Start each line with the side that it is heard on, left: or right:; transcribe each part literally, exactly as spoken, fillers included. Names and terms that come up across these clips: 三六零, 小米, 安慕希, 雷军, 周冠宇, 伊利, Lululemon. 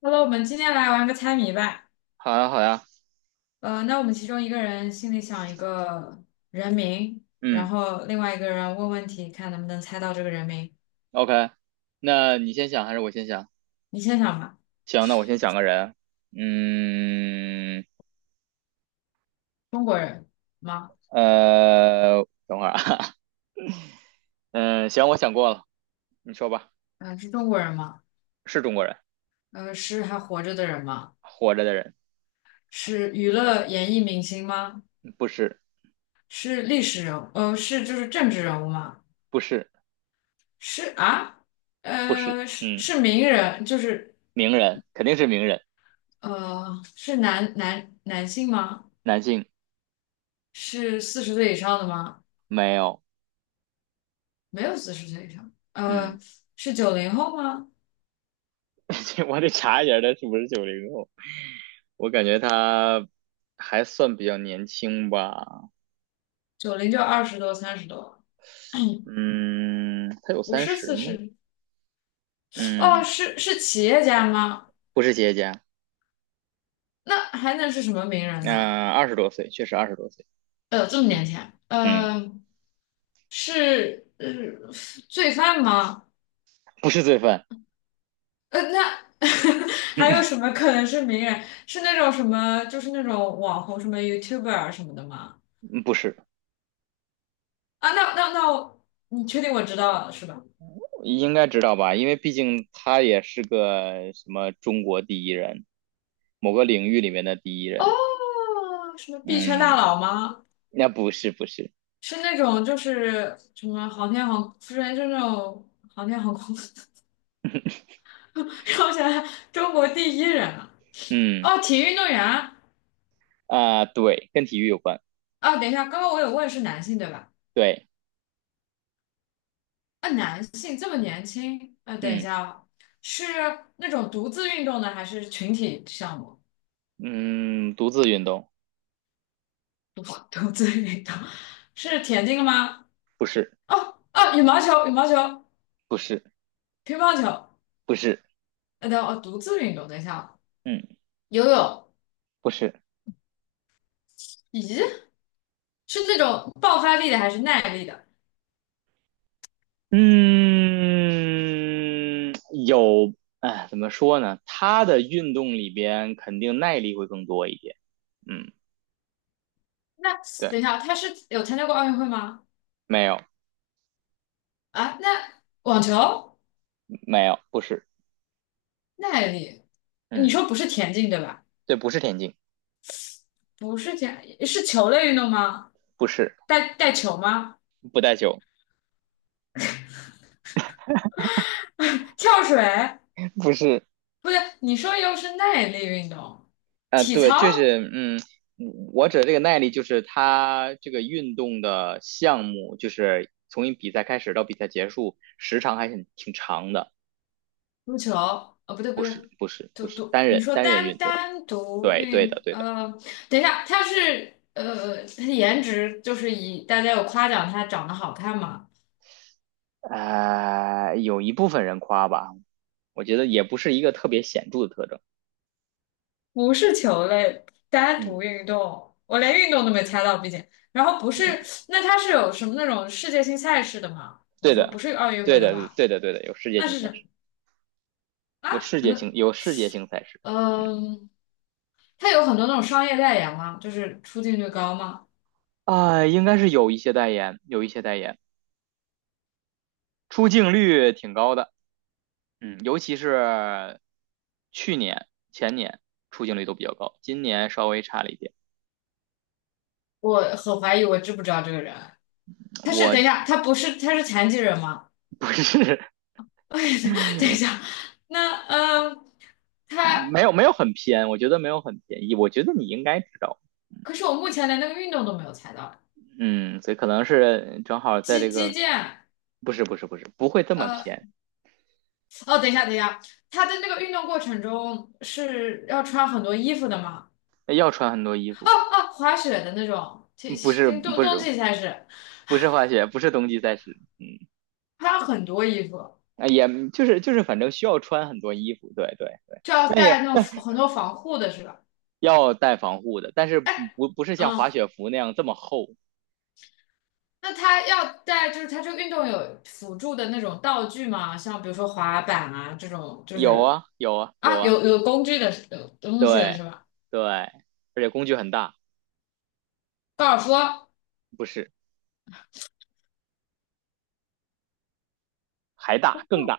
left: 好了，我们今天来玩个猜谜吧。
right: 好呀，好呀，
left: 呃，那我们其中一个人心里想一个人名，然
right: 嗯
left: 后另外一个人问问题，看能不能猜到这个人名。
right: ，OK，那你先想还是我先想？
left: 你先想吧，
right: 行，那我先想个人。嗯，
left: 中国人吗？
right: 呃，等会儿啊，嗯，行，我想过了，你说吧，
left: 嗯、是中国人吗？
right: 是中国人，
left: 呃，是还活着的人吗？
right: 活着的人，
left: 是娱乐演艺明星吗？
right: 不是，
left: 是历史人物？呃，是就是政治人物吗？
right: 不是，
left: 是啊，
right: 不是，
left: 呃，是
right: 嗯，
left: 是名人，就是
right: 名人，肯定是名人，
left: 呃，是男男男性吗？
right: 男性，
left: 是四十岁以上的吗？
right: 没有，
left: 没有四十岁以上，
right: 嗯，
left: 呃，是九零后吗？
right: 我得查一下他是不是九零后，我感觉他还算比较年轻吧，
left: 九零就二十多、三十多了
right: 嗯，他有
left: 不
right: 三
left: 是
right: 十
left: 四
right: 吗？
left: 十。哦，
right: 嗯，
left: 是是企业家吗？
right: 不是企业家。
left: 那还能是什么名人呢？
right: 那二十多岁，确实二十多岁，
left: 呃，这么
right: 嗯
left: 年轻啊
right: 嗯，
left: 呃，是呃罪犯吗？
right: 不是罪犯，
left: 呃，那 还 有什么可能是名人？是那种什么，就是那种网红，什么 YouTuber 啊什么的吗？
right: 嗯不是，
left: 啊，那那那我，你确定我知道了是吧？
right: 应该知道吧？因为毕竟他也是个什么中国第一人，某个领域里面的第一
left: 哦，
right: 人，
left: 什么币圈大
right: 嗯，
left: 佬吗？
right: 那不是不是，
left: 是那种就是什么航天航，不是就那种航天航空，让我想想，中国第一人啊，
right: 嗯
left: 哦，体育运动员啊，
right: 啊，对，跟体育有关，
left: 哦等一下，刚刚我有问是男性对吧？
right: 对，
left: 啊，男性这么年轻，啊，等一
right: 嗯
left: 下哦，是那种独自运动的还是群体项目？
right: 嗯，独自运动，
left: 独 独自运动是田径吗？
right: 不是
left: 哦哦，羽毛球、羽毛球、
right: 不是
left: 乒乓球，
right: 不是，
left: 呃，等哦，独自运动，等一下哦
right: 嗯
left: 游泳，
right: 不是。
left: 咦，是那种爆发力的还是耐力的？
right: 嗯，有，哎，怎么说呢？他的运动里边肯定耐力会更多一点。嗯，
left: 那
right: 对，
left: 等一下，他是有参加过奥运会吗？
right: 没有，
left: 啊，那网球，
right: 没有，不是，
left: 耐力，你
right: 嗯，
left: 说不是田径对吧？
right: 对，不是田径，
left: 不是田，是球类运动吗？
right: 不是，
left: 带带球吗？
right: 不带球，
left: 跳水？
right: 不是，
left: 不对，你说又是耐力运动，
right: 啊、
left: 体
right: 对，就
left: 操、
right: 是，嗯，我指的这个耐力就是他这个运动的项目，就是从一比赛开始到比赛结束，时长还挺挺长的。
left: 足球？哦，不对不
right: 不是，
left: 对，
right: 不是，
left: 独
right: 不是，
left: 独，
right: 单
left: 你
right: 人
left: 说
right: 单人
left: 单
right: 运动。
left: 单独
right: 对，对的，
left: 运，
right: 对的。
left: 呃，等一下，他是呃，他的颜值就是以大家有夸奖他长得好看吗？
right: 呃，有一部分人夸吧，我觉得也不是一个特别显著的特征。
left: 不是球类，单
right: 嗯
left: 独运动，我连运动都没猜到，毕竟。然后不是，
right: 嗯，
left: 那他是有什么那种世界性赛事的吗？你
right: 对
left: 说不
right: 的，
left: 是奥运
right: 对
left: 会的
right: 的，
left: 话，
right: 对的，对的，有世界
left: 那
right: 性
left: 是
right: 赛事，
left: 什么
right: 有
left: 啊？
right: 世界性，
left: 嗯
right: 有世界性赛事
left: 嗯，它有很多那种商业代言吗？就是出镜率高吗？
right: 啊、应该是有一些代言，有一些代言，出镜率挺高的。嗯，尤其是去年、前年出镜率都比较高，今年稍微差了一点。
left: 我很怀疑，我知不知道这个人？他是
right: 我
left: 等一下，他不是他是残疾人吗？
right: 不是，
left: 等一下，那嗯，他
right: 没有没有很偏，我觉得没有很偏，我觉得你应该知道。
left: 可是我目前连那个运动都没有猜到，
right: 嗯，所以可能是正好在
left: 击
right: 这
left: 击
right: 个，
left: 剑。
right: 不是不是不是，不会这么
left: 呃
right: 偏，
left: 哦，等一下，等一下，他的那个运动过程中是要穿很多衣服的吗？
right: 要穿很多衣
left: 哦
right: 服，
left: 哦，滑雪的那种，其
right: 嗯不
left: 实
right: 是
left: 冬
right: 不是
left: 冬季赛事
right: 不是滑雪，不是冬季赛事，嗯，
left: 穿很多衣服，
right: 啊也就是就是反正需要穿很多衣服，对对对，
left: 就要
right: 那也
left: 带那种很多防护的是吧？
right: 要带防护的，但是
left: 哎，
right: 不不是像滑
left: 嗯，
right: 雪服那样这么厚，
left: 那他要带就是他这个运动有辅助的那种道具吗？像比如说滑板啊这种，就
right: 有
left: 是
right: 啊有啊有
left: 啊
right: 啊，
left: 有有工具的是有东西的
right: 对
left: 是吧？
right: 对，而且工具很大，
left: 高尔夫
right: 不是还大更大，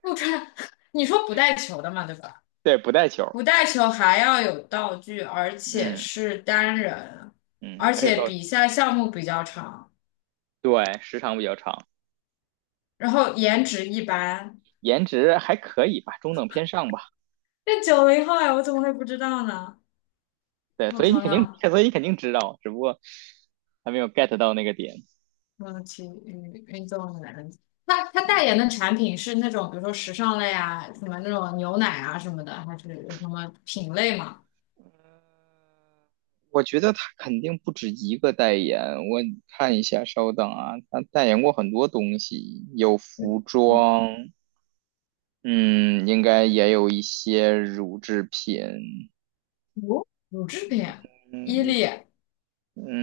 left: 不穿，你说不带球的嘛，对吧？
right: 对，不带球，
left: 不带球还要有道具，而且
right: 嗯
left: 是单人，
right: 嗯，
left: 而
right: 而且
left: 且
right: 到
left: 比赛项目比较长，
right: 对时长比较长。
left: 然后颜值一般。
right: 颜值还可以吧，中等偏上吧。
left: 那九零后哎，我怎么会不知道呢？
right: 对，
left: 我
right: 所以你
left: 想
right: 肯定，
left: 想，
right: 所以你肯定知道，只不过还没有 get 到那个点。
left: 嗯，体育运动员，他他代言的产品是那种，比如说时尚类啊，什么那种牛奶啊什么的，还是有什么品类吗？
right: 我觉得他肯定不止一个代言，我看一下，稍等啊，他代言过很多东西，有服装，嗯，应该也有一些乳制品，
left: 乳乳制品，伊
right: 嗯
left: 利，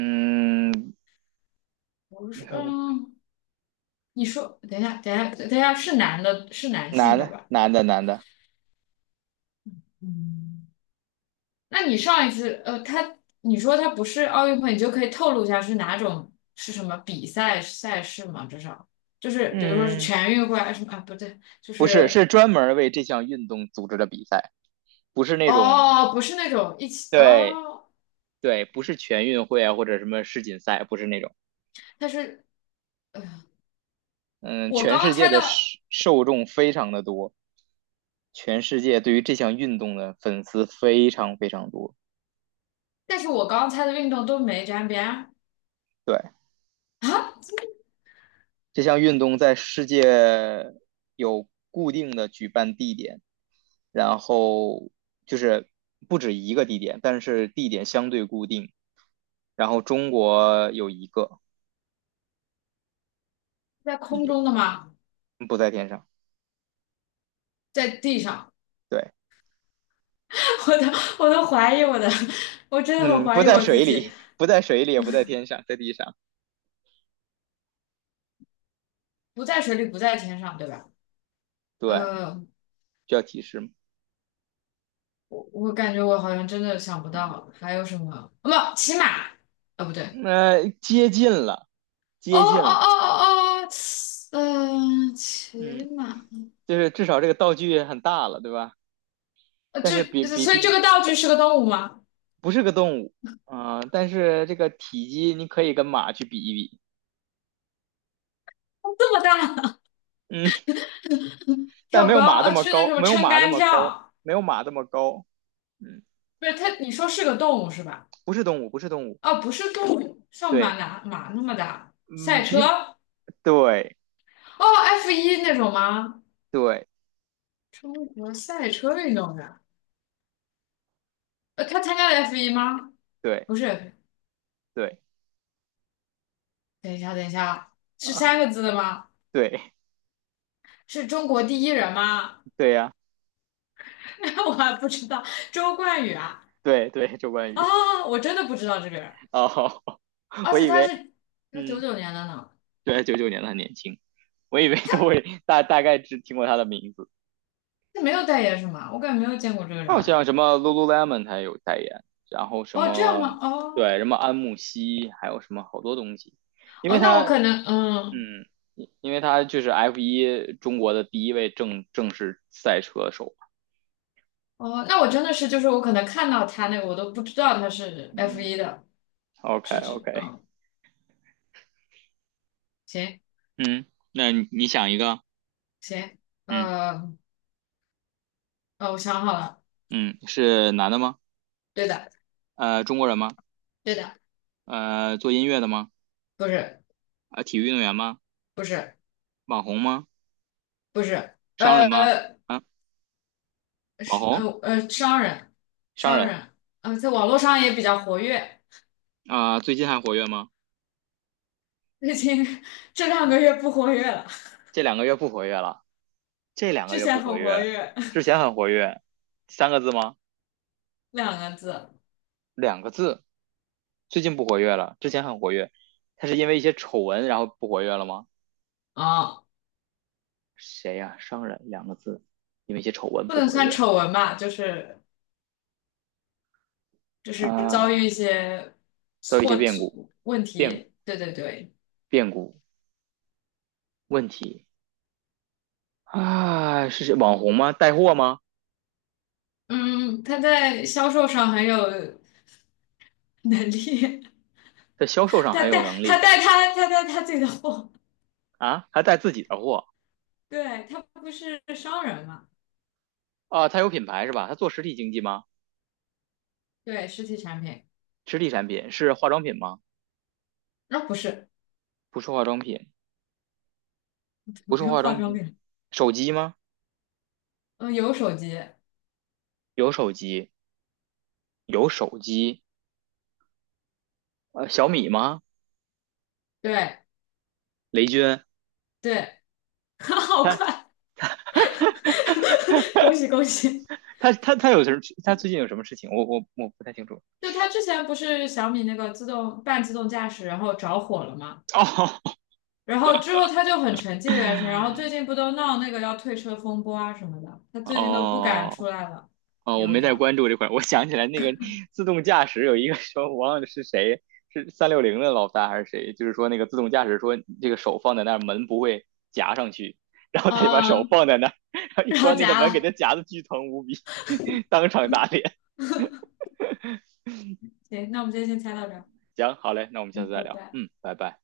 right: 嗯，
left: 不是，嗯，你说，等一下，等一下，等一下，是男的，是男
right: 男
left: 性对
right: 的
left: 吧？
right: 男的男的，
left: 嗯。那你上一次，呃，他你说他不是奥运会，你就可以透露一下是哪种是什么比赛赛事吗？至少就是比如说是
right: 嗯，
left: 全运会还是什么啊？不对，就
right: 不是，
left: 是
right: 是专门为这项运动组织的比赛，不是那种
left: 哦，不是那种一起
right: 对
left: 哦，
right: 对，不是全运会啊，或者什么世锦赛，不是那种。
left: 它是呃，
right: 嗯，
left: 我
right: 全
left: 刚刚
right: 世界
left: 猜
right: 的受
left: 到，
right: 受众非常的多，全世界对于这项运动的粉丝非常非常多。
left: 但是我刚刚猜的运动都没沾边儿
right: 对，
left: 啊，
right: 这项运动在世界有固定的举办地点，然后就是不止一个地点，但是地点相对固定。然后中国有一个
left: 在
right: 地
left: 空
right: 点，
left: 中的吗？
right: 不在天上。
left: 在地上，
right: 对，
left: 我都我都怀疑我的，我真的很
right: 嗯，不
left: 怀疑
right: 在
left: 我自
right: 水
left: 己，
right: 里，不在水里，也不在天上，在地上。
left: 不在水里，不在天上，对吧？
right: 对，
left: 嗯。
right: 需要提示吗？
left: 我我感觉我好像真的想不
right: 嗯，
left: 到还有什么，哦，不，骑马，哦，不对，
right: 那接近了，
left: 哦哦
right: 接近了，
left: 哦哦哦，嗯、骑
right: 嗯，
left: 马，
right: 就是至少这个道具很大了，对吧？
left: 呃，
right: 但
left: 这
right: 是比比
left: 所以这
right: 比
left: 个道具是个动物吗？
right: 不是个动物啊、但是这个体积你可以跟马去比一比，
left: 这么大，
right: 嗯，但
left: 跳
right: 没有
left: 高，
right: 马那
left: 呃，
right: 么
left: 是那
right: 高，
left: 什么
right: 没有
left: 撑
right: 马那
left: 杆
right: 么高，
left: 跳，
right: 没有马那么高，嗯，
left: 不是它，你说是个动物是吧？
right: 不是动物，不是动物，
left: 哦，不是动物，像
right: 对，
left: 马哪马那么大，赛
right: 嗯，比
left: 车，哦
right: 对
left: ，F 一那种吗？
right: 对
left: 中国赛车运动员，呃，他参加了 F 一吗？
right: 对
left: 不是，
right: 对
left: 等一下，等一下啊，是
right: 啊，
left: 三个字的吗？
right: 对
left: 是中国第一人吗？
right: 对呀、
left: 我还不知道，周冠宇啊
right: 对对，周冠宇，
left: 啊，我真的不知道这个人，
right: 哦，
left: 而
right: 我
left: 且
right: 以
left: 他
right: 为，
left: 是他九
right: 嗯。
left: 九年的呢，
right: 对，九九年的很年轻，我以为都会大大概只听过他的名字。
left: 他没有代言是吗？我感觉没有见过这个
right: 他
left: 人
right: 好像
left: 啊。
right: 什么 Lululemon 他也有代言，然后什
left: 哦，这样
right: 么
left: 吗？哦
right: 对什么安慕希，还有什么好多东西，因
left: 哦，
right: 为
left: 那
right: 他
left: 我可能嗯
right: 嗯，因为他就是 F 一中国的第一位正正式赛车手。
left: 哦，那我真的是就是我可能看到他那个我都不知道他是 F
right: 嗯
left: 一的，
right: ，OK
left: 是指
right: OK，
left: 嗯行
right: 嗯，那你你想一个，
left: 行
right: 嗯
left: 呃呃，我想好了，
right: 嗯，是男的吗？
left: 对的
right: 呃，中国人吗？
left: 对的，
right: 呃，做音乐的吗？
left: 不是
right: 呃，体育运动员吗？
left: 不是
right: 网红吗？
left: 不是
right: 商人吗？
left: 呃
right: 啊，网
left: 是呃
right: 红。
left: 呃商人，
right: 商
left: 商
right: 人
left: 人，呃，在网络上也比较活跃，
right: 啊，最近还活跃吗？
left: 最近 这两个月不活跃了，
right: 这两个月不活跃了，这两个
left: 之
right: 月
left: 前
right: 不
left: 很
right: 活跃
left: 活
right: 了，
left: 跃，
right: 之前很活跃，三个字吗？
left: 两个字啊、
right: 两个字，最近不活跃了，之前很活跃，他是因为一些丑闻然后不活跃了吗？
left: 哦
right: 谁呀、商人两个字，因为一些丑闻
left: 不
right: 不
left: 能
right: 活
left: 算
right: 跃
left: 丑闻吧，就是就是遭遇
right: 啊，
left: 一些
right: 都有一些
left: 错
right: 变
left: 错
right: 故，
left: 问题，对对对，
right: 变故问题啊，是谁网红吗？带货吗？
left: 嗯，他在销售上很有能力，
right: 在销售 上
left: 他
right: 很有
left: 带
right: 能
left: 他
right: 力
left: 带他他带他自己的货，
right: 啊，还带自己的货
left: 对，他不是商人嘛，
right: 啊，他有品牌是吧？他做实体经济吗？
left: 对，实体产品，
right: 实体产品是化妆品吗？
left: 那、不是，
right: 不是化妆品，不是
left: 别
right: 化
left: 化
right: 妆
left: 妆
right: 品，
left: 品。
right: 手机吗？
left: 嗯，有手机，
right: 有手机，有手机，呃，小米吗？
left: 对
right: 雷军，
left: 对，好快，恭喜恭喜！
right: 他他他有什么？他最近有什么事情？我我我不太清楚。
left: 就他之前不是小米那个自动半自动驾驶，然后着火了嘛，
right: 哦
left: 然后之后他就很沉寂的一段时间，然后最近不都闹那个要退车风波啊什么的，他最近都不敢出
right: 哦
left: 来了，
right: 哦，我
left: 有一
right: 没
left: 点
right: 太
left: 儿，
right: 关注这块儿。我想起来那个自动驾驶有一个说，我忘了是谁，是三六零的老大还是谁？就是说那个自动驾驶说这个手放在那儿，门不会夹上去，然后
left: 啊、
right: 他就把手 放在那儿，然后一
left: 然后
right: 关那个
left: 夹
right: 门，给他
left: 了。
right: 夹的巨疼无比，当场打脸。
left: 行，那我们今天先猜到这儿，
right: 行，好嘞，那我们下次
left: 嗯，
right: 再
left: 拜
right: 聊。
left: 拜。
right: 嗯，拜拜。